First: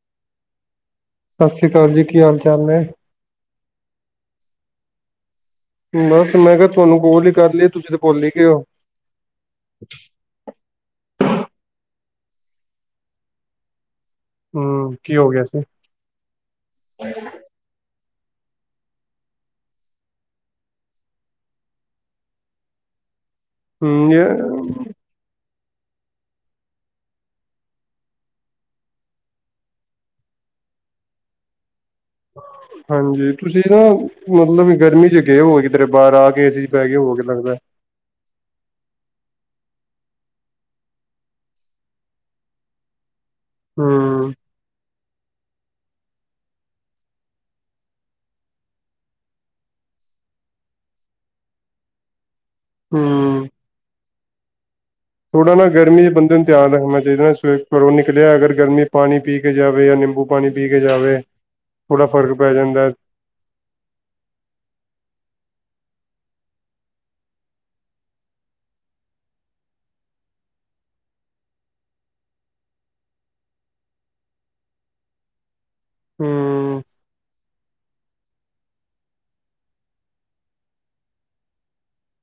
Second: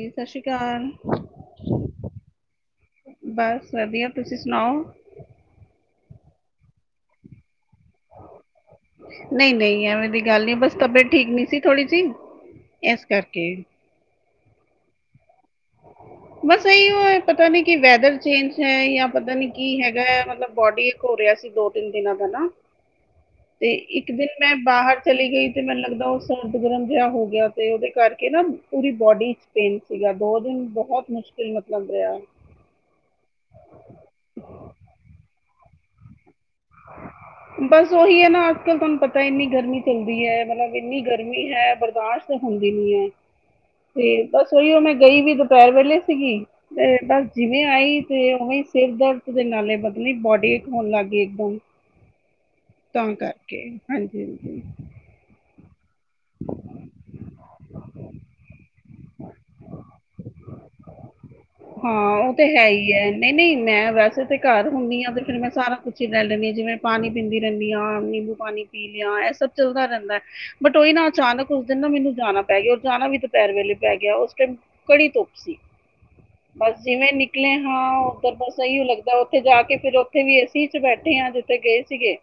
ਜੀ ਸ਼੍ਰੀ ਅਕਾਲ ਸ੍ਰੀ ਅਕਾਲ ਜੀ ਕੀ ਹਾਲ ਚਾਲ ਨੇ? ਬਸ ਵਧੀਆ ਤੁਸੀਂ ਸੁਨਾਓ? ਬਸ। ਮੈਂ ਕਿਹਾ ਤੁਹਾਨੂੰ ਕੋਲ ਹੀ ਕਰ ਲਈਏ ਤੁਸੀਂ ਤੇ ਭੁੱਲ ਹੀ ਗਏ ਹੋ ਨਹੀਂ-ਨਹੀਂ ਐਵੇਂ ਦੀ ਗੱਲ ਨੀ ਬਸ ਤਬੀਅਤ ਠੀਕ ਨੀ ਸੀ ਥੋੜ੍ਹੀ ਸੀ। ਇਸ ਕਰਕੇ। ਹੂੰਮ। ਕੀ ਹੋ ਗਿਆ ਸੀ? ਬਸ ਇਹੀਓ ਪਤਾ ਨੀ, ਕਿ ਵੈਦਰ ਚੇਂਜ ਹੈ, ਜਾਂ ਪਤਾ ਨੀ ਕੀ ਹੈਗਾ ਹੈ? ਮਤਲਬ ਬੋਡੀ,, ਹੋ ਰਿਹਾ ਦੋ ਤਿੰਨ ਦਿਨਾਂ ਦਾ ਨਾ ਤੇ [unintelligible] ਹਮ ਇੱਕ ਜ,,, ਦਿਨ ਮੈਂ ਬਾਹਰ ਚਲੀ ਗਈ, ਤੇ ਮੈਨੂੰ ਲੱਗਦਾ ਉਹ ਸਰਦ ਗਰਮ ਜਿਹਾ ਹੋ ਗਿਆ। ਤੇ ਉਹਦੇ ਕਰਕੇ ਨਾ ਪੂਰੀ ਬੋਡੀ, ਪੇਨ ਸੀਗਾ ਦੋ ਦਿਨ ਬਹੁਤ ਮੁਸ਼ਕਿਲ ਮਤਲਬ ਰਿਹਾ। [unintelligible] ਹਾਂਜੀ ਤੁਸੀਂ ਨਾ ਮਤਲਬ ਗਰਮੀ ਚ ਗਏ ਹੋ ਕਿਧਰੇ ਬਾਹਰ ਆ ਕੇ ਏ ਸੀ ਚ ਪੈ ਕੇ ਹੋ ਕੇ ਲੱਗਦਾ ਬਸ ਉਹੀ ਹੈ ਨਾ ਅੱਜ ਕੱਲ੍ਹ ਤੁਹਾਨੂੰ ਪਤਾ ਇੰਨੀ ਗਰਮੀ ਪੈਦੀ ਹੈ ਮਤਲਬ ਇੰਨੀ ਗਰਮੀ ਹੈ ਬਰਦਾਸ਼ਤ ਹੁੰਦੀ ਨੀ ਐ [inaudible] ਤੇ ਬਸ ਉਹੀ ਉਹ ਮੈਂ ਗਈ ਵੀ ਦੁਪਹਿਰ ਵੇਲੇ ਸੀਗੀ ਤੇ ਬਸ ਜਿਵੇਂ ਆਈ ਤੇ ਉਵੇਂ ਸਿਰ ਦਰਦ ਦੇ ਨਾਲੇ ਬਦਲੀ ਬੋਡੀ ਹੋਣ ਲੱਗ ਗਈ ਇਕਦਮ ਤਾ ਹਮ ਕਰਕੇ ਹਾਂਜੀ ਹਾਂਜੀ ਥੋੜਾ ਨਾ ਗਰਮੀ ਚ ਬੰਦੇ ਨੂੰ ਧਿਆਨ ਰੱਖਣਾ ਚਾਹੀਦਾ ਨਾ ਸਵੇਰੇ ਘਰੋਂ ਨਿਕਲਿਆ ਅਗਰ ਗਰਮੀ ਪਾਣੀ ਪੀ ਕੇ ਜਾਵੇ ਨਿੰਬੂ ਪਾਣੀ ਪੀ ਕੇ ਜਾਵੇ ਥੋੜ੍ਹਾ ਹਾਂ ਉਹ ਫ਼ਰਕ ਤੇ ਪੈ ਹੈ ਜਾਂਦਾ ਐ ਹੀ ਹੈ ਨਹੀਂ ਨਹੀਂ ਮੈਂ ਵੈਸੇ ਤਾਂ ਘਰ ਹੁੰਦੀ ਆ ਫਿਰ ਮੈਂ ਸਾਰਾ ਕੁੱਛ ਹੀ ਲੈ ਲੈਂਦੀ ਹਾਂ ਜਿਵੇਂ ਮੈਂ ਪਾਣੀ ਪੀਂਦੀ ਰਹਿੰਦੀ ਆ ਪਾਣੀ ਪੀ ਲਿਆ ਇਹ ਸਭ ਚੱਲਦਾ ਰਹਿੰਦਾ ਹੈ ਕੋਈ ਨਾ ਅਚਾਨਕ ਉਸ ਦਿਨ ਨਾ ਮੈਨੂੰ ਜਾਣਾ ਪੈ ਗਿਆ ਜਾਣਾ ਵੀ ਦੁਪਹਿਰ ਵੇਲੇ ਪੈ ਗਿਆ ਉਸ ਟਾਈਮ ਬੜੀ ਧੁੱਪ ਸੀ ਹਮ ਬਸ ਜਿਵੇਂ ਨਿਕਲ ਨਿਕਲੇ ਹਾਂ ਉਧਰ ਬਸ ਸਹੀ ਲੱਗਦਾ ਉੱਥੇ ਜਾ ਕੇ ਫਿਰ ਵੀ ਏਸੀ ਚ ਬੈਠੇ ਜਿੱਥੇ ਗਏ ਸੀਗੇ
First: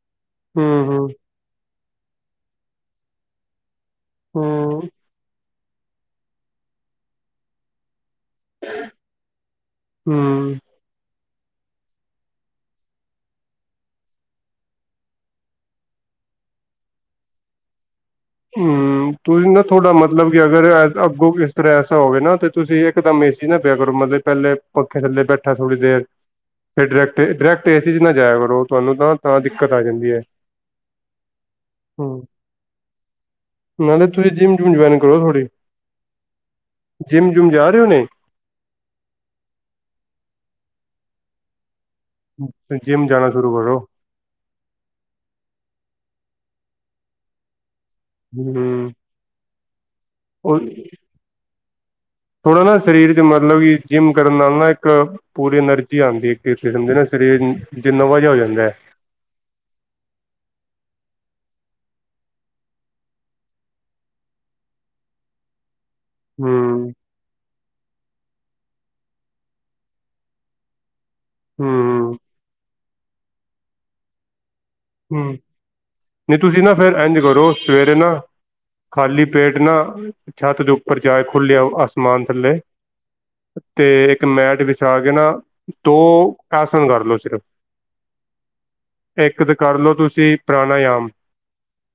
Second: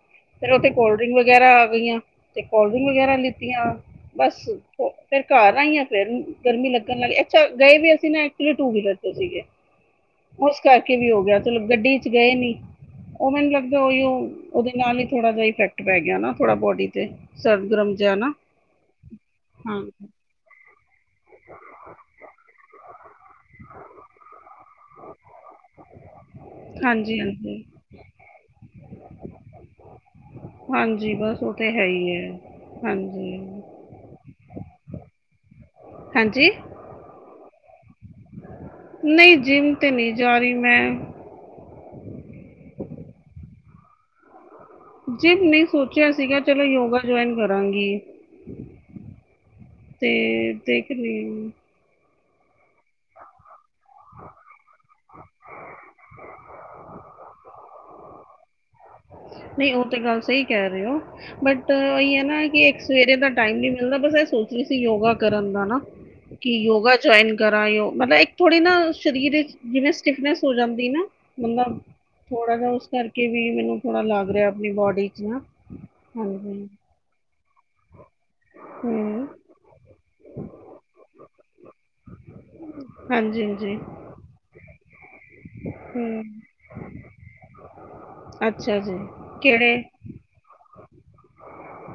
ਫਿਰ ਉੱਥੇ ਹਮ ਕੋਲ ਹਮ ਡਰਿੰਕ ਵਗੈਰਾ ਆ ਗਈਆਂ ਤੇ ਕੋਲਡ ਡਰਿੰਕ ਵਗੈਰਾ ਲਿੱਤੀਆਂ ਬਸ ਹਮ ਫੇਰ ਘਰ ਆਈਆ ਮੈਂ ਫੇਿਰ ਗਰਮੀ ਲੱਗਣ ਵਾਲੀ ਅੱਛਾ ਗਏ ਵੀ ਅਸੀਂ ਨਾ ਐਕਚੁਲੀ ਟੂ ਵੀਲਰ ਚ ਸੀਗੇ [inaudible] ਉਸ ਕਰਕੇ ਵੀ ਹੋ ਗਿਆ ਚਲੋ ਗੱਡੀ ਚ ਗਏ ਨੀ ਉਹ ਮੈਨੂੰ ਲੱਗਦਾ ਉਈ ਉਹ ਓਦੇ ਨਾਲ ਹੀ ਥੋੜਾ ਜਿਹਾ ਇਫੈਕਟ ਪੈ ਗਿਆ ਨਾ ਥੋੜਾ ਬੋਡੀ ਤੇ ਸਰਦ ਗਰਮ ਜਾ ਨਾ ਹੂੰ, ਤੁਸੀਂ ਨਾ ਹਾਂ ਤੁਹਾਡਾ ਮਤਲਬ ਵੀ ਅਗਰ ਅੱਗੋਂ ਇਸ ਤਰ੍ਹਾਂ ਐਸਾ ਹੋਵੇ ਨਾ ਤਾਂ ਤੁਸੀਂ ਇੱਕਦਮ ਏ ਸੀ ਨਾ ਪਿਆ ਕਰੋ ਮਤਲਬ ਪਹਿਲੇ ਪੱਖੇ ਥੱਲੇ ਬੈਠਾ ਥੋੜ੍ਹੀ ਦੇਰ ਫਿਰ ਡਾਇਰੈਕਟ ਹਾਂਜੀ ਹਾਂਜੀ ਡਾਇਰੈਕਟ ਏ ਸੀ ਏ ਸੀ ਚ ਨਾ ਜਾਇਆ ਕਰੋ ਤੁਹਾਨੂੰ ਨਾ ਤਾਂ ਦਿੱਕਤ ਆ ਜਾਂਦੀ ਆ ਹਾਂਜੀ ਬਸ ਉਹ ਤਾਂ ਹੈ ਹੀ ਹੈ ਹਾਂਜੀ ਨਾਲੇ ਤੁਸੀਂ ਜਿੰਮ ਜੁੰਮ ਜਆਇਨ ਕਰੋ ਥੌੜੀ ਹਾਂਜੀ ਜਿੰਮ ਜੁਮ ਜਾ ਰਹੇ ਓ ਨੇ ਨਹੀਂ ਜਿੰਮ 'ਤੇ ਨਹੀਂ ਜਾ ਰਹੀ ਮੈਂ ਫਿਰ ਜਿੰਮ ਜਾਣਾ ਸ਼ੁਰੂ ਕਰੋ ਜਿੰਮ ਨਹੀਂ ਸੋਚਿਆ ਸੀਗਾ ਚਲੋ ਯੋਗਾ ਜੁਆਇਨ ਕਰਾਂਗੀ ਹੂੰਮ ਤੇ ਦਿਖ ਨੀ ਥੋੜ੍ਹਾ ਨਾ ਸਰੀਰ ਚ ਮਤਲਬ ਕਿ ਜਿੰਮ ਕਰਨ ਨਾਲ ਨਾ ਇੱਕ ਪੂਰੀ ਐਨਰਜੀ ਆਉਂਦੀ ਇੱਕ ਕਿਸਮ ਦੇ ਨਾ ਸਰੀਰ ਜਿੰਨਾ ਨਵਾ ਜਿਹਾ ਹੋ ਜਾਂਦਾ ਹੈ ਨਹੀਂ ਉਹ ਤੇ ਗੱਲ ਸਹੀ ਕਹਿ ਰਹੇ ਹੋ ਬਟ ਉਹੀ ਹੈ ਨਾ ਕਿ ਇੱਕ ਸਵੇਰੇ ਦਾ ਟਾਈਮ ਨਹੀਂ ਮਿਲਦਾ ਇਹ ਸੋਚ ਰਹੀ ਸੀ ਯੋਗਾ ਕਰਨ ਦਾ ਨਾਂ ਕੀ ਹੂੰ, ਯੋਗਾ ਜਵਾਇਨ ਕਰਾ ਲਓ, ਮਤਲਬ ਇੱਕ ਥੋੜੇ ਨਾ, ਸ਼ਰੀਰ 'ਚ ਜਿਵੇ ਸਿਟਫਨਸ ਹੋ ਜਾਂਦੀ ਨਾ। ਮਨਾ, ਹੂੰ, ਥੋੜਾ ਜਾ ਉਸ ਕਰਕੇ ਵੀ ਮੈਨੂੰ ਥੋੜਾ ਲੱਗ ਰੇਆ। ਹੂੰ, ਨੀ ਤੁਸੀਂ ਨਾ ਫੇਰ ਐੰਜ ਕਰੋ, ਸਵੇਰੇ ਨਾ ਖਾਲੀ ਹੂੰ ਪੇਟ ਨਾ, ਛੱਤ ਦੇ ਉੱਪਰ ਜਾਏ, ਖੁੱਲੇ ਅਸਮਾਨ ਥੱਲੇ। ਹਾਂਜੀ ਹਾਂਜੀ 'ਤੇ ਇੱਕ ਮੈਟ ਵਿਛਾ ਕੇ ਨਾ, ਦੋ ਹੂੰ ਆਸਨ ਕਰਲੋ, ਸਿਰਫ। ਅੱਛਾ ਜੀ। ਇੱਕ ਤਾਂ ਕਿਹੜੇ ਕਰਲਓ ਤੁਸੀਂ, ਪਰਾਨਾਯਾਮ।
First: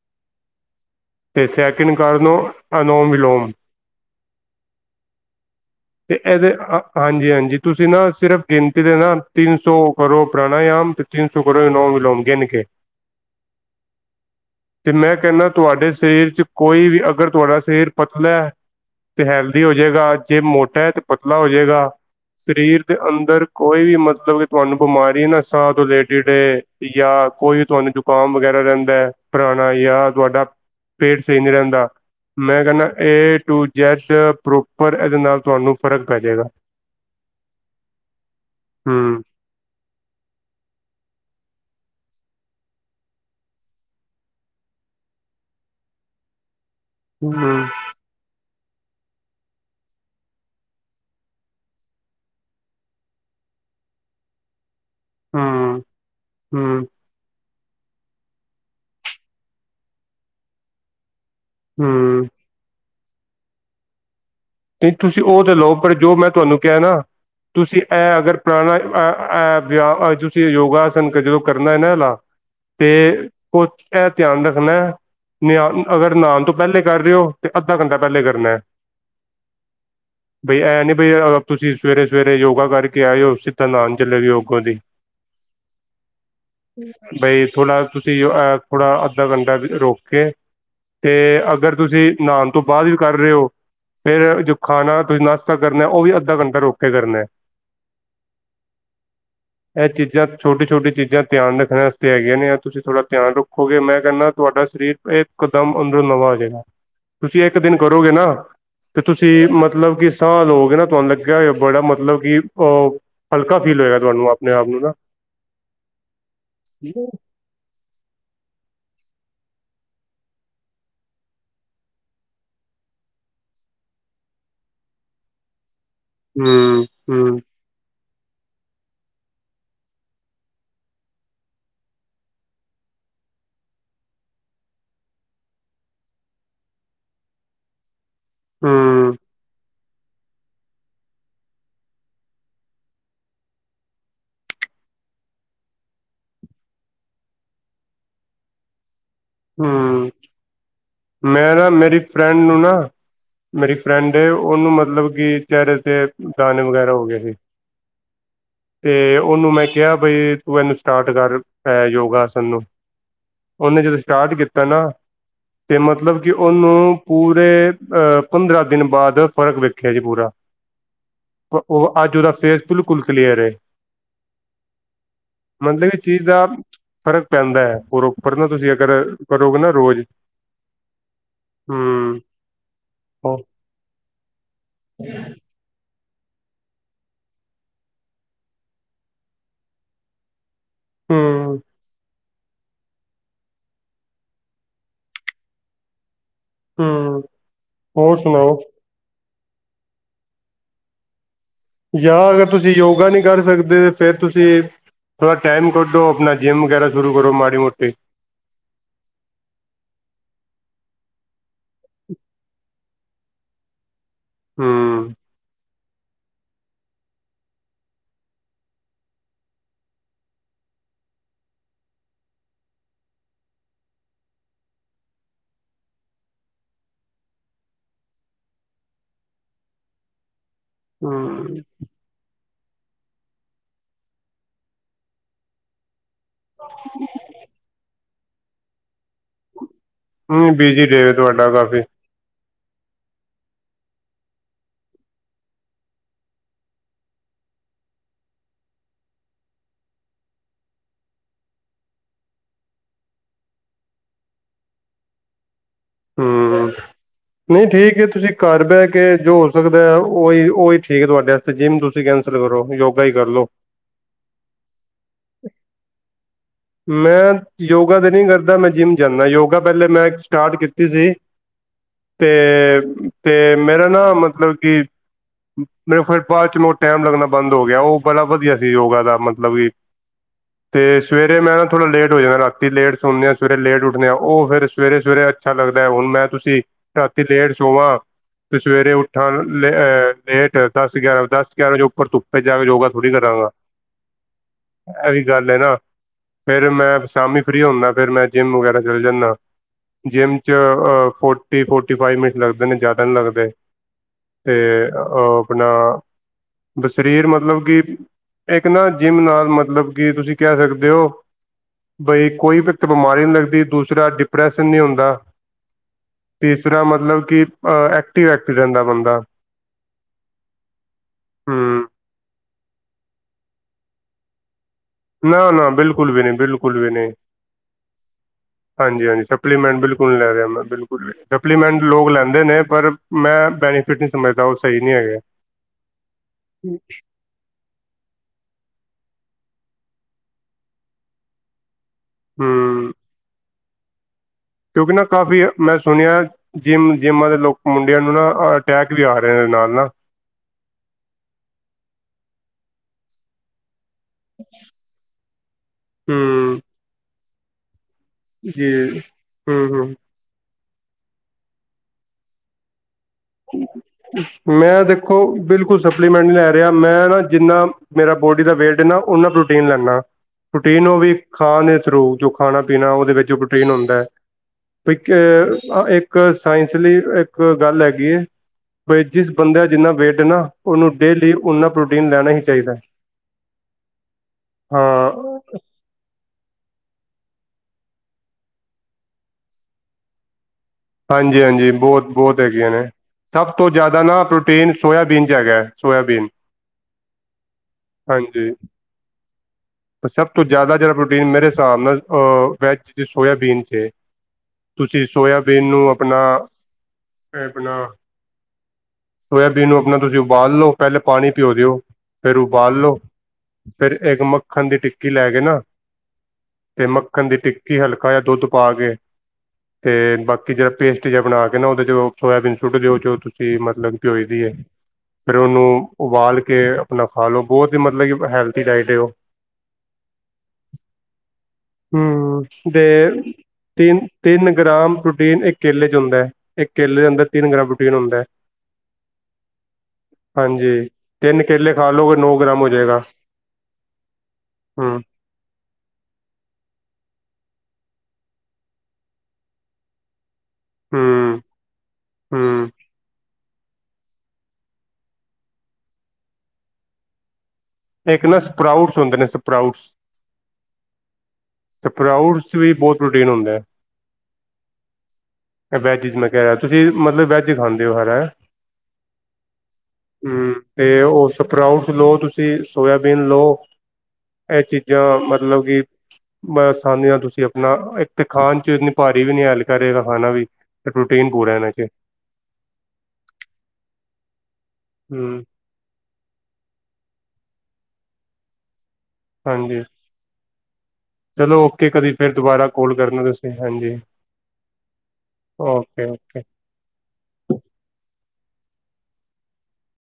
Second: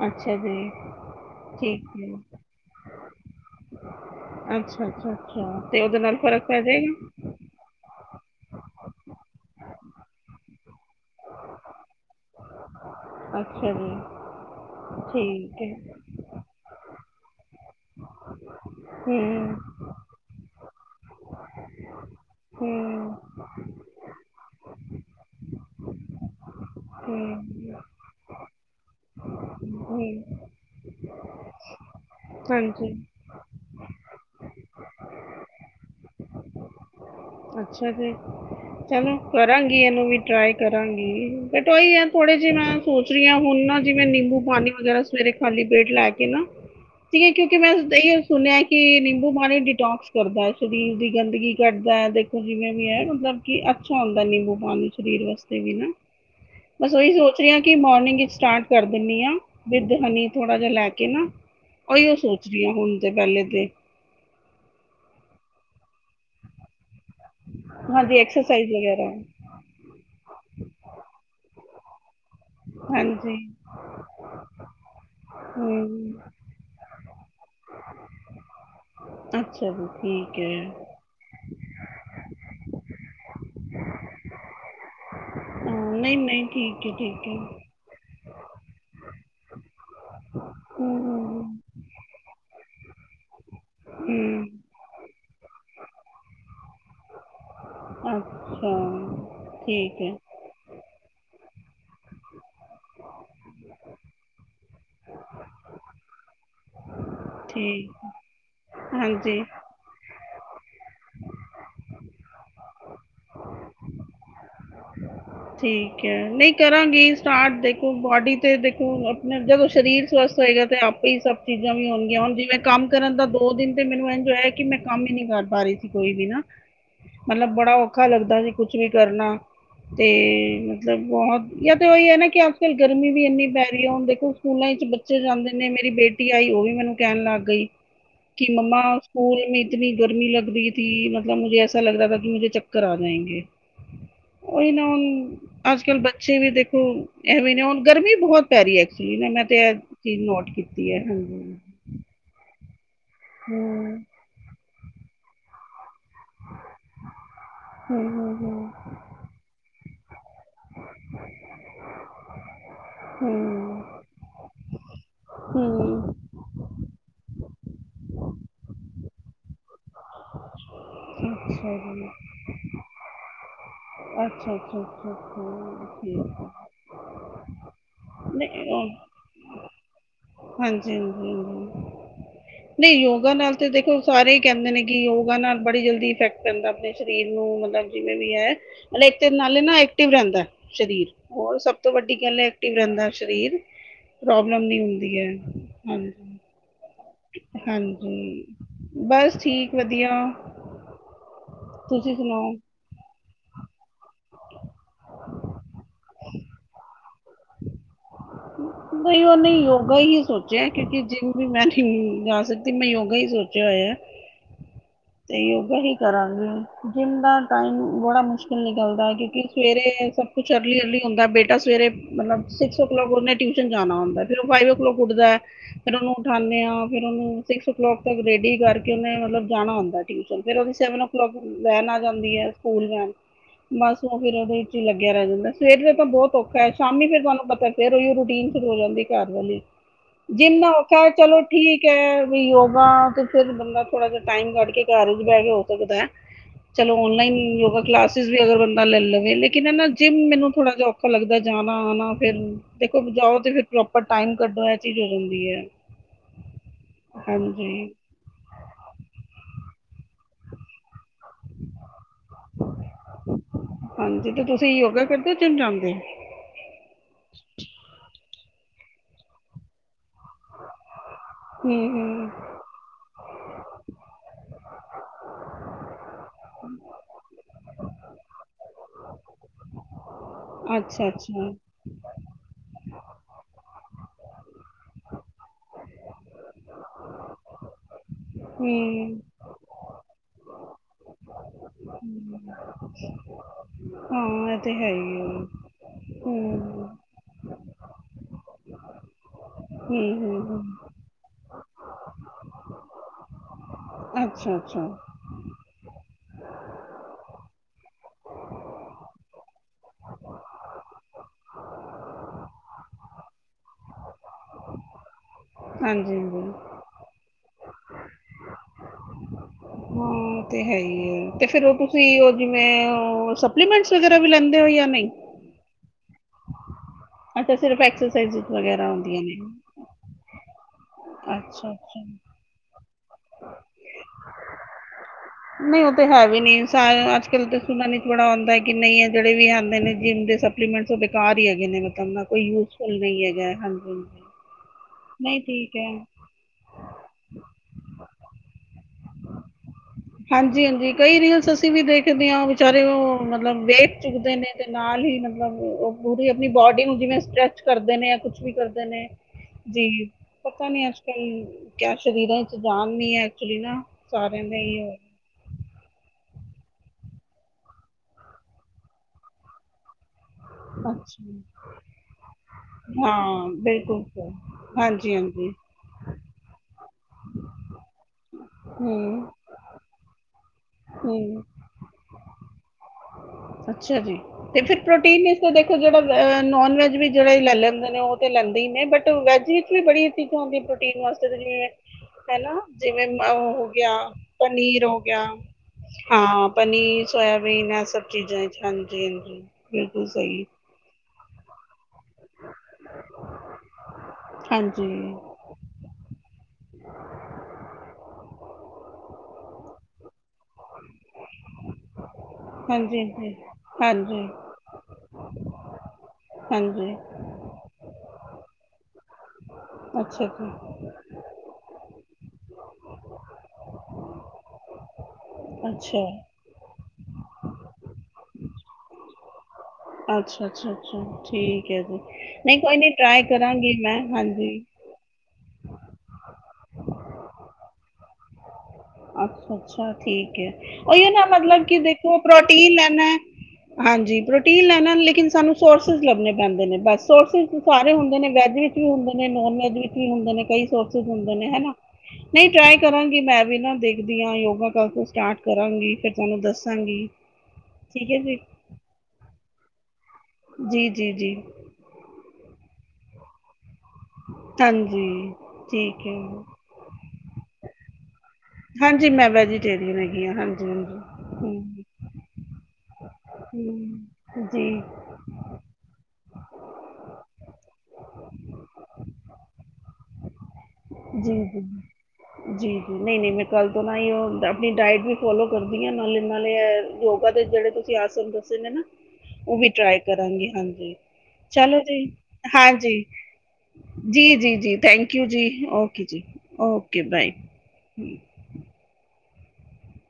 ਅੱਛਾ ਜੀ। 'ਤੇ ਠੀਕ ਸੈਕਿੰਡ ਹੈ ਕਰਲੋ, ਅਨੋਮ-ਵਿਲੋਮ। ਅੱਛਾ ਅੱਛਾ ਅੱਛਾ ਉਹਦੇ ਨਾਲ 'ਤੇ ਫ਼ਰਕ ਏਦੇ ਪੈ ਜਾਏਗਾ ਹਾਂਜੀ-ਹਾਂਜੀ, ਤੁਸੀਂ ਨਾ ਸਿਰਫ ਗਿਨਤੀ ਦੇ ਨਾ ਤਿੰਨ ਸੌ ਕਰੋ ਪ੍ਰਾਣਯਮ, ਤੇ ਤਿੰਨ ਸੌ ਕਰੋ ਇਨੋਮ-ਵਿਲੋਮ, ਗਿਆ ਅੱਛਾ ਜੀ। 'ਤੇ ਮੈਂ ਕੈੰਨਾ, ਠੀਕ ਹੈ ਤੁਹਾਡੇ ਸਰੀਰ 'ਚ ਕੋਈ ਵੀ ਅਗਰ ਤੁਹਾਡਾ ਸਰੀਰ ਪਤਲੈ ਹੂੰ 'ਤੇ ਹੈਲਦੀ ਹੋ ਜੇਗਾ। ਜੇ ਮੋਟਾ ਏ ਤੇ ਪਤਲਾ ਹੋ ਜੇਗਾ, ਹੂੰ ਸਰੀਰ ਦੇ ਅੰਦਰ ਕੋਈ ਵੀ ਮਤਲਬ, ਤੁਹਾਨੂੰ ਬਿਮਾਰੀ ਏ ਨਾ, ਸਾਹ ਤੋਂ ਲੈ ਕੇ 'ਤੇ ਯਾ ਹੂੰ ਕੋਈ ਹੂੰ ਤੁਹਾਨੂੰ ਜ਼ੁਕਾਮ ਵਗੈਰਾ ਰੈਂਦਾ, ਪੁਰਾਣਾ ਯਾ ਤੁਹਾਡਾ ਪੇਟ ਸਹੀ ਨੀ ਰੈਂਦਾ। ਮੈਂ ਕੈਂਨਾ, ਹਾਂਜੀ ਏ-ਟੂ, ਜ਼ੈਡ ਪ੍ਰੋਪਰ ਏਦੇ ਨਾਲ ਤੁਹਾਨੂੰ ਫ਼ਰਕ ਪੈ ਜੇਗਾ। [inaudible] ਅੱਛਾ ਜੀ, ਚਲੋ। ਕਰਾਂਗੀ, ਇਨੂੰ ਵੀ ਟਰਾਈ ਕਰਾਂਗੀ। ਬਟ ਓਈ ਏ ਥੋੜੇ ਜੇਅ ਮੈਂ ਸੋਚ ਰੀ ਆ ਹੁਨ ਨਾ, ਜਿਵੇਂ ਨਿੰਬੂ ਪਾਨੀ ਵਗੈਰਾ ਸਵੇਰੇ ਖਾਲੀ ਪੇਟ ਲੈ ਕੇ ਨਾ, ਠੀਕ ਏ? ਹੂੰ ਕਿਉਂਕਿ ਮੈਂ ਅਈਓ ਸੁਨਿਐ ਕਿ ਨਿੰਬੂ ਪਾਨੀ ਡਿਟੋਕਸ ਕਰਦਾ ਏ, ਸਰੀਰ ਦੀ ਗੰਦਗੀ ਕਢੱਦਾ ਐ, ਦੇ। ਜਿਵੇਂ ਵੀ ਐ, ਮਤਲਬ ਕੀ ਅੱਛਾ ਹੁੰਦੈ ਨਿੰਬੂ ਪਾਨੀ? ਸਰੀਰ ਵਾਸਤੇ ਵੀ ਹੂੰ ਨਾ, ਹੂੰ ਬਸ ਓਹੀ ਸੋਚ ਏਅ ਐ ਕਿ, ਮੋਰਨਿੰਗ 'ਚ ਸਟਾਰਟ ਕਰ ਦਿੰਨੀ ਆ, ਵਿਦ ਹਨੀ ਥੋੜ੍ਹਾ ਜੇਆ ਲੈ ਕੇ ਨਾ? ਓਈਓ, ਹੂੰ ਸੋਚ ਰੀ ਆ ਹੁਨ 'ਤੇ ਪੈਲੇ 'ਤੇ। 'ਤੇ ਤੁਸੀਂ ਓਹ 'ਤੇ ਲਓ, ਪਰ ਜੋ ਮੈਂ ਤੁਹਾਨੂੰ ਕੇਐ ਨਾ ਤੁਸੀਂ ਐ, ਹਾਂਜੀ ਅਗਰ ਐਕਸਰਸਾਈਜ਼ ਪੁਰਾਨਾ ਵਗੈਰਾ ਆ, ਐ ਵਿਆਹ ਅੱਜ ਤੁਸੀਂ ਯੋਗਾਸਨ ਜਦੋਂ ਕਰਨੈ ਐ ਲਾ, 'ਤੇ ਹਾਂਜੀ ਐਹ ਧਿਆਨ ਰੱਖਨੈ ਨਿਆਨ ਅਗਰ ਹਮ ਨ੍ਹਾਨ ਤੋਂ ਪੈਲੇ ਕਰ ਰੇ ਓ, 'ਤੇ ਅੱਧਾ ਘੰਟਾ ਪੈਲੇ ਕਰਨੈ। ਅੱਛਾ ਜੀ, ਠੀਕ ਏ। ਏਅ ਨਾ ਹੋਵੇ ਤੁਸੀ ਸਵੇਰੇ-ਸਵੇਰੇ ਯੋਗਾ ਕਰਕੇ ਆਏ ਓ, ਸਿੱਧਾ ਨ੍ਹਾਨ ਚੱਲੇ ਯੋਗੋਂ ਦੀ ਹਾਂ, ਨਹੀਂ ਨਹੀਂ ਠੀਕ ਹੈ ਠੀਕ ਹੈ ਬਾਈ, ਥੋੜਾ ਤੁਸੀਂ ਅ ਐ ਥੋੜ੍ਹਾ ਅੱਧਾ ਘੰਟਾ ਰ ਰੁਕ ਕੇ ਹੂੰ। 'ਤੇ ਅਗਰ ਤੁਸੀਂ ਨਹਾਨ ਤੋਂ ਬਾਦ ਵੀ ਕਰ ਰਏ ਓ ਫਿਰ ਹਮ, ਜੋ ਖਾਨਾ ਤੁਸੀਂ ਨਾਸ਼ਤਾ ਕਰਨੈ, ਉਹ ਵੀ ਅੱਧਾ ਘੰਟਾ ਰੁਕ ਕੇ ਕਰਨੈ। ਹਾਂ, ਠੀਕ ਐ। ਛੋਟੀ-ਛੋਟੀ ਚੀਜ਼ਾਂ ਧਿਆਨ ਰੱਖਨ ਵਾਸਤੇ ਹੈਗੀਆਂ ਨੇ, ਐ ਤੁਸੀਂ ਥੋੜ੍ਹਾ ਧਿਆਨ ਰੱਖੋਗੇ, ਮੈਂ ਕੈਂਨਾ ਤੁਹਾਡਾ ਸ਼ਰੀਰ ਇੱਕ ਦਮ ਅੰਦਰੋ ਨਵਾ ਆਜੇਗਾ। ਤੁਸੀਂ ਇੱਕ ਦਿਨ ਠੀਕ ਕਰੋਗੇ ਨਾ, 'ਤੇ ਹਾਂਜੀ ਤੁਸੀਂ ਮਤਲਬ ਕਿ ਤਾਂ ਲੋਗ ਨਾ ਤੁਹਾਨੂੰ ਲੱਗੇਆ ਬੜਾ, ਮਤਲਬ ਕਿ ਓ ਹਲਕਾ ਫੀਲ ਹੋਏਗਾ ਤੁਹਾਨੂੰ, ਆਪਨੇ-ਆਪ ਨੂੰ ਨਾ। ਠੀਕ ਏ, ਨਈਂ ਕਰਾਂਗੀ ਸਟਾਰਟ ਦਖ ਹੁਨ ਬੋਡੀ ਤੇ ਦੇਖੋ ਆਪਣੇ ਜਦੋਂ ਸਰੀਰ ਸਵਸਥ ਹੋਏਗਾ ਤੇ ਆਪੇ ਹੀ ਸਭ ਚੀਜ਼ਾਂ ਵੀ ਹੋਣਗੀਆਂ ਹੁਣ ਜਿਵੇਂ ਕੰਮ ਕਰਨ ਦਾ ਦੋ ਦਿਨ ਤੇ ਮੈਨੂੰ ਇੰਝ ਹੋਆ ਕਿ ਮੈਂ ਕੰਮ ਈ ਨਈ ਕਰ ਪਾ ਰਈ। ਕੋਈ ਵੀ ਨਾ ਹੂੰ ਹੂੰ ਮਤਲਬ ਬੜਾ ਔਖਾ ਲੱਗਦਾ ਜੀ ਕੁਛ ਵੀ ਕਰਨਾ। ਤੇ ਮਤਲਬ ਬੋਤ ਜਾਂ ਤਾਂ ਵਹੀ ਹੈ ਨਾ ਕਿ ਅੱਜ ਕੱਲ੍ਹ ਗਰਮੀ ਵੀ ਇੰਨੀ ਪੈ ਰਈ ਐ ਹੁਣ ਦੇਖੋ ਸਕੂਲਾਂ 'ਚ ਬੱਚੇ ਜਾਂਦੇ ਨੇ ਮੇਰੀ ਬੇਟੀ ਆਈ ਓ ਵੀ ਮੈਨੂੰ ਕੈਣ ਲੱਗ ਗਈ। [inaudible] ਕਿ ਮੰਮਾ ਹੂੰ ਸਕੂਲ ਮੇਂ ਇਤਨੀ ਗਰਮੀ ਲਗ ਰਈ ਥੀ ਮਤਲਬ ਮੁਝੇ ਐਸਾ ਲਗ ਰਆ ਕਿ ਮੁਝੇ ਚੱਕਰ ਆ ਜਾਏਂਗੇ। ਉਈ ਨਾ ਉਨ ਅੱਜ ਕੱਲ੍ਹ ਬੱਚੇ ਵੀ ਦੇਖੋ ਐਵੇਂ ਵੀ ਨੇ ਹੁਣ ਗਰਮੀ ਬਹੁਤ ਪੈ ਰਈ ਏ ਐਕਚੁਲੀ ਨਾ ਮੈਂ ਤੇ ਐ ਹੂੰ ਚੀਜ਼ ਨੋਟ ਕੀਤ ਮੈਂ ਨਾ ਮੇਰੀ ਫਰੈਂਡ ਨੂੰ ਨਾ ਮੇਰੀ ਹੂੰ, ਫਰੈਂਡ ਤੇ ਉਨੂੰ ਮਤਲਬ ਕਿ ਚਿਹਰੇ ਤੇ ਦਾਣੇ ਵਗੈਰਾ ਹੋ ਗਏ ਸੀ ਹੂੰ, ਤੇ ਉਨੂੰ ਮੈਂ ਕਿਆ ਬਈ ਤੂੰ ਏਨੂੰ ਸਟਾਰਟ ਕਰ ਪੈ ਯੋਗਾਸਨ ਨੂੰ ਉਨੇ ਹੂੰ, ਜਦੋਂ ਸਟਾਰਟ ਕੀਤਾ ਨਾ ਹੂੰ, ਤੇ ਹੂੰ, ਮਤਲਬ ਕਿ ਉਨੂੰ ਪੂਰੇ ਅਹ ਪੰਦਰਾਂ ਦਿਨ ਬਾਦ ਫ਼ਰਕ ਵੇਖਿਆ ਜੀ ਪੂਰਾ ਪ ਅੱਛਾ ਓ ਜੀ, ਅੱਜ ਫੇਸ ਉਦਾ ਬਿਲਕੁਲ ਕਲੀਅਰ ਏ। ਅੱਛਾ, ਅੱਛਾ, ਅੱਛਾ, ਮਤਲਬ ਐ ਅੱਛਾ ਚੀਜ਼ ਠੀਕ ਦਾ ਹੈ ਫ਼ਰਕ ਪੈਂਦੈ ਪਰੋਪਰ ਨਾ ਤੁਸੀਂ ਅਗਰ ਕਰੋਗੇ ਨਾ ਰੋਜ਼ ਹਾਂਜੀ-ਹਾਂਜੀ ਹੂੰ ਨਈ ਯੋਗਾ ਨਾਲ ਤੇ ਦੇਖੋ ਸਾਰੇ ਈ ਕੈਂਦੇ ਨੇ ਕਿ ਯੋਗਾ ਨਾਲ ਬੜੀ ਜਲਦੀ ਇਫੈਕਟ ਪੈਂਦਾ ਆਪਣੇ ਸਰੀਰ ਨੂੰ ਮਲਬ ਜਿਵੇਂ ਵੀ ਐ ਮਤਲਬ ਨਾਲੇ ਨਾ ਐਕਟਿਵ ਰੈਂਦਾ। ਸਰੀਰ ਹੋਰ ਹੂੰ ਸਭ ਤੋਂ ਵੱਡੀ ਗੱਲ ਐਕਟਿਵ ਰੈਂਦਾ ਸਰੀਰ ਪ੍ਰੋਬਲਮ ਨਈ ਹੁੰਦੀ। ਵਧੀਆ ਹਾਂਜੀ। ਹੂੰ ਹੋਰ ਹਾਂਜੀ ਸੁਣਾਓ ਬਸ ਠੀਕ ਵਧੀਆ ਤੁਸੀਂ ਜਾਂ ਅਗਰ ਸੁਣਾਓ ਤੁਸੀਂ ਯੋਗਾ ਨਈ ਕਰ ਸਕਦੇ ਫਿਰ ਤੁਸੀਂ ਥੋੜ੍ਹਾ ਟਾਈਮ ਕੱ ਢੋ ਆਪਣਾ ਜਿੰਮ ਵਗੈਰਾ ਸ਼ੁਰੂ ਕਰੋ ਮਾੜੀ ਮੋਟੀ ਨਈ ਉਨੇ ਯੋਗਾ ਈ ਸੋਚਿਆ ਕਿਉਂਕਿ ਜਿਨ ਵੀ ਮੈਂ ਮ ਜਾ ਸਕਦੀ ਮੈਂ ਯੋਗਾ ਈ ਸੋਚਿਆ ਹੋਇਆ ਹੂੰ ਤੇ ਯੋਗਾ ਹੀ ਕਰਾਂਗੀ ਜਿੰਮ ਦਾ ਟਾਈਮ ਬੜਾ ਮੁਸ਼ਕਿਲ ਨਿਕਲਦਾ ਕਿਉਂਕਿ ਸਵੇਰੇ ਸਭ ਕੁਛ ਅਰਲੀ ਅਰਲੀ ਹੁੰਦਾ ਬੇਟਾ ਸਵੇਰੇ ਮਤਲਬ ਸੀਕਸ ਕਲੋਕ ਉਨੇ ਟਵੀਸ਼ਨ ਜਾਣਾ ਹੁੰਦਾ ਫਿਰ ਓ ਫਾਈਵ ਓ ਕਲੋਕ ਉੱਠਦਾ। ਫੇਰ ਉਨੂੰ ਉਠਾਂਨੇ ਆ ਫੇਰ ਉਨੂੰ ਸਿਕਸ ਓ ਕਲੋਕ ਤੱਕ ਰੇਡੀ ਕਰਕੇ ਉਨੇ ਮਤਲਬ ਜਾਣਾ ਹੁੰਦਾ ਟਿਊਸ਼ਨ ਫਿਰ ਓ ਸੈਵਨ ਓ ਕਲੋਕ ਹੂੰ ਵੈਨ ਆ ਜਾਂਦੀ ਐ। ਸਕੂਲ ਜਾਣ ਬਸ ਓ ਫੇਰ ਉਦੇ 'ਚ ਈ ਲੱਗਿਆ ਰੈ ਜਾਂਦਾ ਸਵੇਰ ਦਾ ਤਾਂ ਬੋਤ ਭੁੱਖ ਹੈ ਸ਼ਾਮੀ ਫਿਰ ਤੁਹਾਨੂੰ ਪਤਾ ਫਿਰ ਉਈ ਰੂਟੀਨ ਸ਼ੁਰੂ ਹੋ ਜਾਂਦੀ। ਘਰ ਵਾਲੇ ਹੂੰ ਜਿਮ ਨਾਲ ਬਿਜੀ ਔਖਾ ਡੇ ਚਲੋ ਤੁਹਾਡਾ ਕਾਫੀ ਠੀਕ ਐ। ਵੀ ਯੋਗਾ ਤੇ ਫਿਰ ਬੰਦਾ ਥੋੜਾ ਜਿਹਾ ਟਾਇਮ ਕੱਢ ਕੇ ਘਰ 'ਚ ਬੈ ਕੇ ਹੋ ਸਕਦਾ ਐ। ਚਲੋ ਔਨਲਾਈਨ ਯੋਗਾ ਕਲਾਸਿਸ ਵੀ ਅਗਰ ਬੰਦਾ ਲੱਲ ਲਵੇ ਲੇਕਿਨ ਨਾ ਜਿੰਮ ਮੈਨੂੰ ਥੋੜਾ ਜਿਹਾ ਔ ਔਖਾ ਲੱਗਦਾ ਜਾਣ ਆਣਾ ਫਿਰ ਦੇਖੋ ਜਾਓ ਤੇ ਫਿਰ ਪ੍ਰੋਪਰ ਟਾਈਮ ਕੱਢੋ ਐ ਚੀਜ਼ ਹੋ ਜਾਂਦੀ ਐ। ਹੂੰ ਨਈ ਠੀਕ ਏ ਤੁਸੀਂ ਘਰ ਬੈ ਕੇ ਜੋ ਹੋ ਸਕਦਾ ਉਹੀ-ਉਹੀ ਠੀ ਠੀਕ ਹੈ ਤੁਹਾਡੇ ਅਸਤੇ ਜਿੰਮ ਤੁਸੀਂ ਕੈਂਸਲ ਕਰੋ ਯੋਗਾ ਈ ਕਰਲੋ। ਹਾਂਜੀ ਤੇ ਤੁਸੀਂ ਯੋਗਾ ਕਰਦੇ ਹੋ ਜਿੰਮ ਜਾਂਦੇ ਓ। ਮੈਂ ਯੋਗਾ ਕਦੇ ਨਹੀਂ ਕਰਦਾ ਮੈਂ ਜਿੰਮ ਜਾਂਦਾ ਯੋਗਾ ਪਹਿਲੇ ਮੈਂ ਸਟਾਰਟ ਕੀਤੀ ਸੀ। ਹੂੰ ਹੂੰ ਤੇ, ਤੇ ਮੇਰਾ ਨਾ ਮਤਲਬ ਕੀ ਮੈਂ ਫਿਰ ਬਾਅਦ ਟੈਮ ਲੱਗਣਾ ਬੰਦ ਹੋ ਗਿਆ ਉਹ ਬੜਾ ਵਧੀਆ ਸੀ ਯੋਗਾ ਦਾ ਮਤਲਬ ਵੀ। ਤੇ ਅੱਛਾ ਸਵੇਰ। ਅੱਛਾ ਥੋੜਾ ਲੇਟ ਹੋ ਜਾਣਾ ਰਾਤੀ ਲੇਟ ਸੁਣਨ ਹਾਂ ਸਵੇਰੇ ਲੇਟ ਉੱਠਣੇ ਹਾਂ ਉਹ ਫਿਰ ਸਵੇਰੇ- ਸਵੇਰੇ ਅੱਛਾ ਲੱਗਦਾ ਹੁਣ ਮੈਂ ਤੁਸੀਂ। ਰਾਤੀ ਲੇਟ ਸੋਵਾ ਤੇ ਸਵੇਰੇ ਹੂੰ ਉੱਠਣ ਲਹ ਲੇਟ ਦਸ ਗਿਆਰਾਂ ਵਜੇ ਉੱਪਰ ਤੋਂ। ਜਾ ਕੇ ਯੋਗਾ ਥੋੜੀ ਕਰਾਂਗਾ ਹਾਂ ਇਹ ਤੇ ਹੈ ਇਹ ਹੀ ਵੀ ਗੱਲ ਹੈ ਨਾ। ਹੂੰ, ਫੇਰ ਮੈਂ ਸ਼ਾਮੀ ਫ੍ਰੀ ਹੁੰਦਾ ਫਿਰ ਮੈਂ ਜਿੰਮ ਵਗੈਰਾ ਚਲਾ ਜਾਂਨਾ। ਹੂੰ, ਜਿੰਮ ਹੂੰ, ਚ ਹੂੰ। ਫੋਟੀ, ਫੋਟੀ ਫਾਈਵ ਮਿੰਟ ਲੱਗਦੇ ਨੇ ਜ਼ਿਆਦਾ ਨਹੀਂ ਲੱਗਦੇ। ਤੇ ਅੱਛਾ-ਅੱਛਾ, ਉਹ ਆਪਣਾ ਬ ਸਰੀਰ ਮਤਲਬ ਕੀ ਇੱਕ ਨਾ ਜਿੰਮ ਨਾਲ ਮਤਲਬ ਕੀ ਤੁਸੀਂ ਕਹਿ ਸਕਦੇ ਦਿਓ ਬਈ ਕੋਈ ਵੀੱਤ ਬਿਮਾਰੀ ਨਹੀਂ ਲੱਗਦੀ ਦੂਸਰਾ ਡਿਪਰੈਸ਼ਨ ਨਹੀਂ ਹੁੰਦਾ। ਹਾਂਜੀ, ਹਾਂਜੀ। ਤੀਸਰਾ ਮਤਲਬ ਕਿ ਅਹ ਐਕਟਿਵ -ਐਕਟ ਰਹਿੰਦਾ ਬੰਦਾ। ਹਾਂ, ਉਹ ਤਾਂ ਹੈ ਹੀ ਹੈ ਅਤੇ ਫਿਰ ਉਹ ਹੂੰ ਤੁਸੀਂ ਉਹ ਜਿਵੇਂ ਸਪਲੀਮੈਂਟਸ ਵਗੈਰਾ ਵੀ ਲੈਂਦੇ ਹੋ ਜਾਂ ਨਹੀਂ? ਨਾ- ਨਾ ਬਿਲਕੁਲ ਵੀ ਨਹੀਂ ਬਿਲਕੁਲ ਵੀ ਨਹੀਂ। ਅਤੇ ਸਿਰਫ ਐਕਸਸਾਈਜ ਵਗੈਰਾ ਹੁੰਦੀਆਂ ਨੇ। ਹੁਣ ਲੈਂਦੇ ਬਿਲਕੁਲ ਵੀ ਨਹੀਂ ਸਪਲੀਮੈਂਟ ਅੱਛਾ-ਅੱਛਾ। ਲੋਕ ਲੈਂਦੇ ਨੇ। ਪਰ ਮੈਂ ਬੈਨੀਫਿਟ ਨੀ ਸਮਝਦਾ। ਉਹ ਸਹੀ ਨਹੀਂ ਹੈਗੇ ਨਹੀਂ ਉਹ ਤਾਂ ਹੈ ਵੀ ਨੀ‌। ਸਾਰੇ ਅੱਜ ਕੱਲ੍ਹ ਤਾਂ ਉਨਾ ਨੇ ਬੜਾ ਆਉਂਦਾ ਐ। ਕਿ ਨਹੀਂ ਹੈ ਜਿਹੜੇ ਵੀ ਹੈਉਦੇ ਨੇ ਜਿੰਮ ਦੇ ਸਪਲੀਮੈਂਟਸ ਉਹ ਬੇਕਾਰ ਹੀ ਐਗੇ ਨੇ। ਕਰਨਾ ਕੋਈ ਹੂੰ ਯੂਜਫੁਲ ਨਹੀਂ ਹੈਗਾ। ਹਾਂਜੀ-ਹਾਂਜੀ ਕਿਉਂਕਿ ਨਾ ਕਾਫ਼ੀ ਨਹੀਂ ਠੀਕ ਮੈਂ ਹੈ। ਸੁਣਿਆ ਜਿੰਮ-ਜਿੰਮਾਂ ਦੇ ਲੋਕ ਮੁੰਡਿਆਂ ਨੂੰ ਨਾ ਅਟੈਕ ਵੀ ਆ ਰਹੇ ਨਾਲ-ਨਾ ਹਾਂਜੀ-ਹਾਂਜੀ ਕਈ ਰੀਲਸ ਅਸੀਂ ਵੀ ਦੇਖਦੇ ਹਾਂ। ਵਿਚਾਰੇ ਉਹ ਮਤਲਬ ਵੇ ਚੁੱਕਦੇ ਨੇ ਤੇ ਨਾਲ ਹੀ ਮਤਲਬ ਉਹ ਪੂਰੀ ਆਪਣੀ ਹੂੰ ਬੋਡੀ ਨੂੰ ਜਿਵੇਂ ਸਟ੍ਰੈਚ ਕਰਦੇ ਨੇ ਕੁ ਕੁਛ ਵੀ ਕਰਦੇ ਜੀ ਨੇ ਹੂੰ ਜੀ ਹੂੰ ਪਤਾ ਨੀ ਅੱਜਕੱਲ ਕਿਆ ਸਰੀਰਾਂ ਚ ਜਾਨ ਨੀ ਐ। ਮੈਂ ਦੇਖੋ ਬਿਲਕੁਲ ਸਪਲੀਮੈਂਟ ਲੈ ਰਿਹਾ। ਮੈਂ ਨਾ ਜਿੰਨਾ ਮੇਰਾ ਬੋਡੀ ਦਾ ਵੇਟ ਨਾ ਉਹਨਾ ਪ੍ਰੋਟੀਨ ਲੈਂਨਾ‌। ਪ੍ਰੋਟੀਨ ਉਹ ਵੀ ਖਾਣ ਦੇ ਥਰੂ ਜੋ ਖਾਣਾ-ਪੀਣਾ ਉਹਦੇ ਵਿੱਚ ਹਾਂ ਪ੍ਰੋਟੀਨ ਹੁੰਦਾ ਬਿਲਕੁਲ ਹੈ। ਸਹੀ, ਹਾਂਜੀ, ਹਾਂਜੀ, ਇੱਕ-ਇੱਕ ਸਾਇੰਸ ਲਈ ਇੱਕ ਗੱਲ ਹੈਗੀ। ਹੂੰ, ਜਿਸ ਬੰਦੇ ਦਾ ਜਿੰਨਾ ਵੇਟ ਨਾ ਉਹਨੂੰ ਡੇਲੀ ਹੂੰ। ਓਨਾ ਪ੍ਰੋਟੀਨ ਲੈਣਾ ਹੀ ਚਾਹੀਦਾ ਹੈ। ਅੱਛਾ ਜੀ ਤੇ ਫਿਰ ਪ੍ਰੋਟੀਨ ਇਸ ਹਾਂ ਦੇਖੋ‌ ਜਿਹੜਾ ਨੋਨ ਵੈੱਜ ਵੀ ਜਿਹੜਾ ਹੀ ਲੈ ਲੈਂਦੇ ਨੇ। ਉਹ ਤਾਂ ਲੈਂਦੇ ਹੀ ਨੇ ਬਟ ਵੈੱਜ ਵਿੱਚ ਵੀ ਬੜੀਆਂ ਚੀਜ਼ਾਂ ਹੁੰਦੀਆਂ ਪ੍ਰੋਟੀਨ ਵਾਸਤੇ ਤੇ ਜਿਵੇਂ ਹਾਂਜੀ-ਹਾਂਜੀ ਹੈ ਬਹੁਤ-ਬਹੁਤ ਨਾ ਹੈਗੀਆਂ ਨੇ। ਜਿਵੇਂ ਮ- ਉਹ ਸਭ ਹੋ ਤੋਂ ਗਿਆ ਜ਼ਿਆਦਾ ਨਾ ਪ੍ਰੋਟੀਨ ਪਨੀਰ ਹੋ ਗਿਆ ਸੋਇਆਬੀਨ 'ਚ ਹੈਗਾ। ਸੋਇਆਬੀਨ ਹਾਂ ਪਨੀਰ, ਸੋਇਆਬੀਨ ਇਹ ਸਭ ਚੀਜ਼ਾਂ ਹਾਂਜੀ ਹਾਂਜੀ-ਹਾਂਜੀ। ਸਭ ਤੋਂ ਜ਼ਿਆਦਾ ਜਿੜਾ ਪ੍ਰੋਟੀਨ ਮੇਰੇ ਹਿਸਾਬ ਨਾਲ ਅ ਵੈਜ ਜਾ ਸੋਇਆਬੀਨ ਚ' ਹਾਂਜੀ ਤੁਸੀਂ ਸੋਇਆਬੀਨ ਨੂੰ ਆਪਣਾ, ਆਪਣਾ ਸੋਇਆਬੀਨ ਨੂੰ ਆਪਣਾ ਤੁਸੀਂ ਉਬਾਲ ਲਓ। ਪਹਿਲੇ ਪਾਣੀ ਪਿਓ ਦਿਓ। ਫਿਰ ਉਬਾਲ ਲਓ। ਹਾਂਜੀ ਹਾਂਜੀ ਫਿਰ ਇੱਕ ਹਾਂਜੀ ਮੱਖਣ ਦੀ ਟਿੱਕੀ ਲੈ ਕੇ ਨਾ ਤੇ ਮ ਹਾਂਜੀ ਮੱਖਣ ਦੀ ਟਿੱਕੀ ਹਲਕਾ ਜਿਹਾ ਦੁੱਧ ਪਾ ਕੇ ਤੇ ਅੱਛਾ ਜੀ ਬਾਕੀ ਜਿਹੜਾ ਪੇਸਟ ਜਿਹਾ ਬਣਾ ਕੇ ਪਹਿਲਾਂ ਉਹਦੇ ਚ ਸੋਇਆਬੀਨ ਸੁੱਟ ਦਿਓ। ਜੋ ਤੁਸੀਂ ਮਤਲਬ ਭਿਓਈ ਦੀ ਐ। ਫਿਰ ਉਹਨੂੰ ਅੱਛਾ ਉਬਾਲ ਕੇ ਕੇ ਆਪਣਾ ਖਾ ਲੋ ਬਹੁਤ ਮਤਲਬ ਹੈਲਥੀ ਡਾਇਟ ਏ ਉਹ ਅੱਛਾ-ਅੱਛਾ-ਅੱਛਾ, ਠੀਕ! ਹੈ ਜੀ ਹੰ, ਨਹੀਂ ਕੋਈ ਨਹੀਂ ਦੇ ਟਰਾਈ ਕਰਾਂਗੀ ਮੈਂ ਤਿੰਨ-ਤਿੰਨ ਹਾਂਜੀ ਗ੍ਰਾਮ ਪ੍ਰੋਟੀਨ ਇੱਕ ਕੇਲੇ ਚ ਹੁੰਦੈ। ਇੱਕ ਕੇਲੇ ਦੇ ਅੰਦਰ ਤਿੰਨ ਗ੍ਰਾਮ ਪ੍ਰੋਟੀਨ ਹੁੰਦੈ। ਅੱਛਾ-ਅੱਛਾ, ਠੀਕ ਐ। ਹਾਂਜੀ ਉਹੀਓ ਨਾ ਤਿੰਨ ਮਤਲਬ ਕੇਲੇ ਕਿ ਖਾ ਲੋਗੇ ਦੇਖੋ ਨੌ ਗ੍ਰਾਮ ਹੋ ਪ੍ਰੋਟੀਨ ਜਾਏਗਾ। ਲੈਨੈ ਹਾਂਜੀ! ਪ੍ਰੋਟੀਨ ਲੈਨੈ, ਹੂੰ ਲੇਕਿਨ ਸਾਨੂੰ ਸੋਰਸਿਸ ਲੱਭਣੇ ਪੈਂਦੇ ਨੇ। ਬਸ ਸੋਰਸਿਸ ਸਾਰੇ ਹੁੰਦੇ ਨੇ, ਵੈੱਜ ਵਿੱਚ ਵੀ ਹੁੰਦੇ ਨੇ, ਨੋਨ ਵੈੱਜ ਵਿੱਚ ਵੀ ਹੁੰਦੇ ਨੇ। ਕਈ ਸੋਰਸਿਜ ਹੁੰਦੇ ਹੂੰ ਨੇ ਹਨਾ। ਨਈਂ ਹੂੰ ਟਰਾਈ ਕਰਾਂਗੀ ਮੈਂ ਵੀ ਨਾ ਦੇਖਦੀ ਆਂ, ਯੋਗਾ ਕਲ ਤੋਂ ਸਟਾਟ ਕਰਾਂਗੀ ਫਿਰ ਤੁਹਾਨੂੰ ਦੱਸਾਂਗੀ। ਠੀਕ ਹੈ ਇੱਕ ਜੀ ਨਾ ਸਪ੍ਰਾਊਟਸ ਹੁੰਦੇ ਨੇ ਸਪ੍ਰਾਊਟਸ! ਜੀ-ਜੀ-ਜੀ। ਸਪਰਾਊਟਸ ਵੀ ਬੋਤ ਪ੍ਰੋਟੀਨ ਹੁੰਦੈ। ਹਾਂਜੀ ਵੈਜ ਠੀਕ ਇਚ ਹੈ ਮੇਂ ਕੈ ਰਿਆ, ਤੁਸੀਂ ਮਤਲਬ ਵੈਜ ਖਾਂਦੇ ਓ ਹਨਾ! ਹਾਂਜੀ ਮੈਂ ਵੈਜੀਟੇਰੀਅਨ ਹੈਗੀ ਆ, ਹਾਂਜੀ-ਹਾਂਜੀ, ਹਾਂਜੀ। ਲੋ ਤੁਸੀਂ ਸੋਇਆਬੀਨ ਲੋ, ਹਮ, ਐ ਜੀ ਚੀਜ਼ਾਂ ਮਤਲਬ ਕਿ ਬਸ ਅਸਾਨੀ ਨਾਲ ਤੁਸੀਂ ਆਪਣਾ, ਇੱਕ ਤੇ ਖਾਣ ਚ ਇਨੀ ਭਾਰੀ ਵੀ ਨੀਂ ਹੱਲਕਾ ਰੇਗਾ ਖਾਣਾ ਵੀ। ਪ੍ਰੋਟੀਨ ਪੂਰਾ ਜੀ-ਜੀ, ਇਹਨਾਂ ਚ ਜੀ-ਜੀ, ਨਈਂ-ਨਈਂ ਮੈਂ ਕੱਲ ਤੋਂ ਨਾ ਈ ਓ ਆਪਣੀ ਡਾਇਟ ਵੀ ਹੂੰ ਫੋਲੋ ਕਰ ਨਈ ਐ ਨਾਲੇ-ਨਾਲੇ ਐ ਯੋਗਾ ਦੇ ਜੇੜੇ ਤੁਸੀਂ ਆਸਣ ਦੱਸੇ ਨੇ ਨਾ, ਓ ਵੀ ਹਾਂਜੀ ਟਰਾਈ ਕਰਾਂਗੇ, ਹਾਂਜੀ। ਚਲੋ ਓਕੇ ਜੀ, ਕਦੀ ਫਿਰ ਦੁਬਾਰਾ ਕੋਲ ਹਾਂਜੀ! ਕਰਨਾ ਤੁਸੀਂ ਹਾਂਜੀ ਜੀ-ਜੀ-ਜੀ, ਥੈਂਕ ਯੂ ਜੀ, ਓਕੇ ਜੀ। Okay, bye. ਹੂੰ!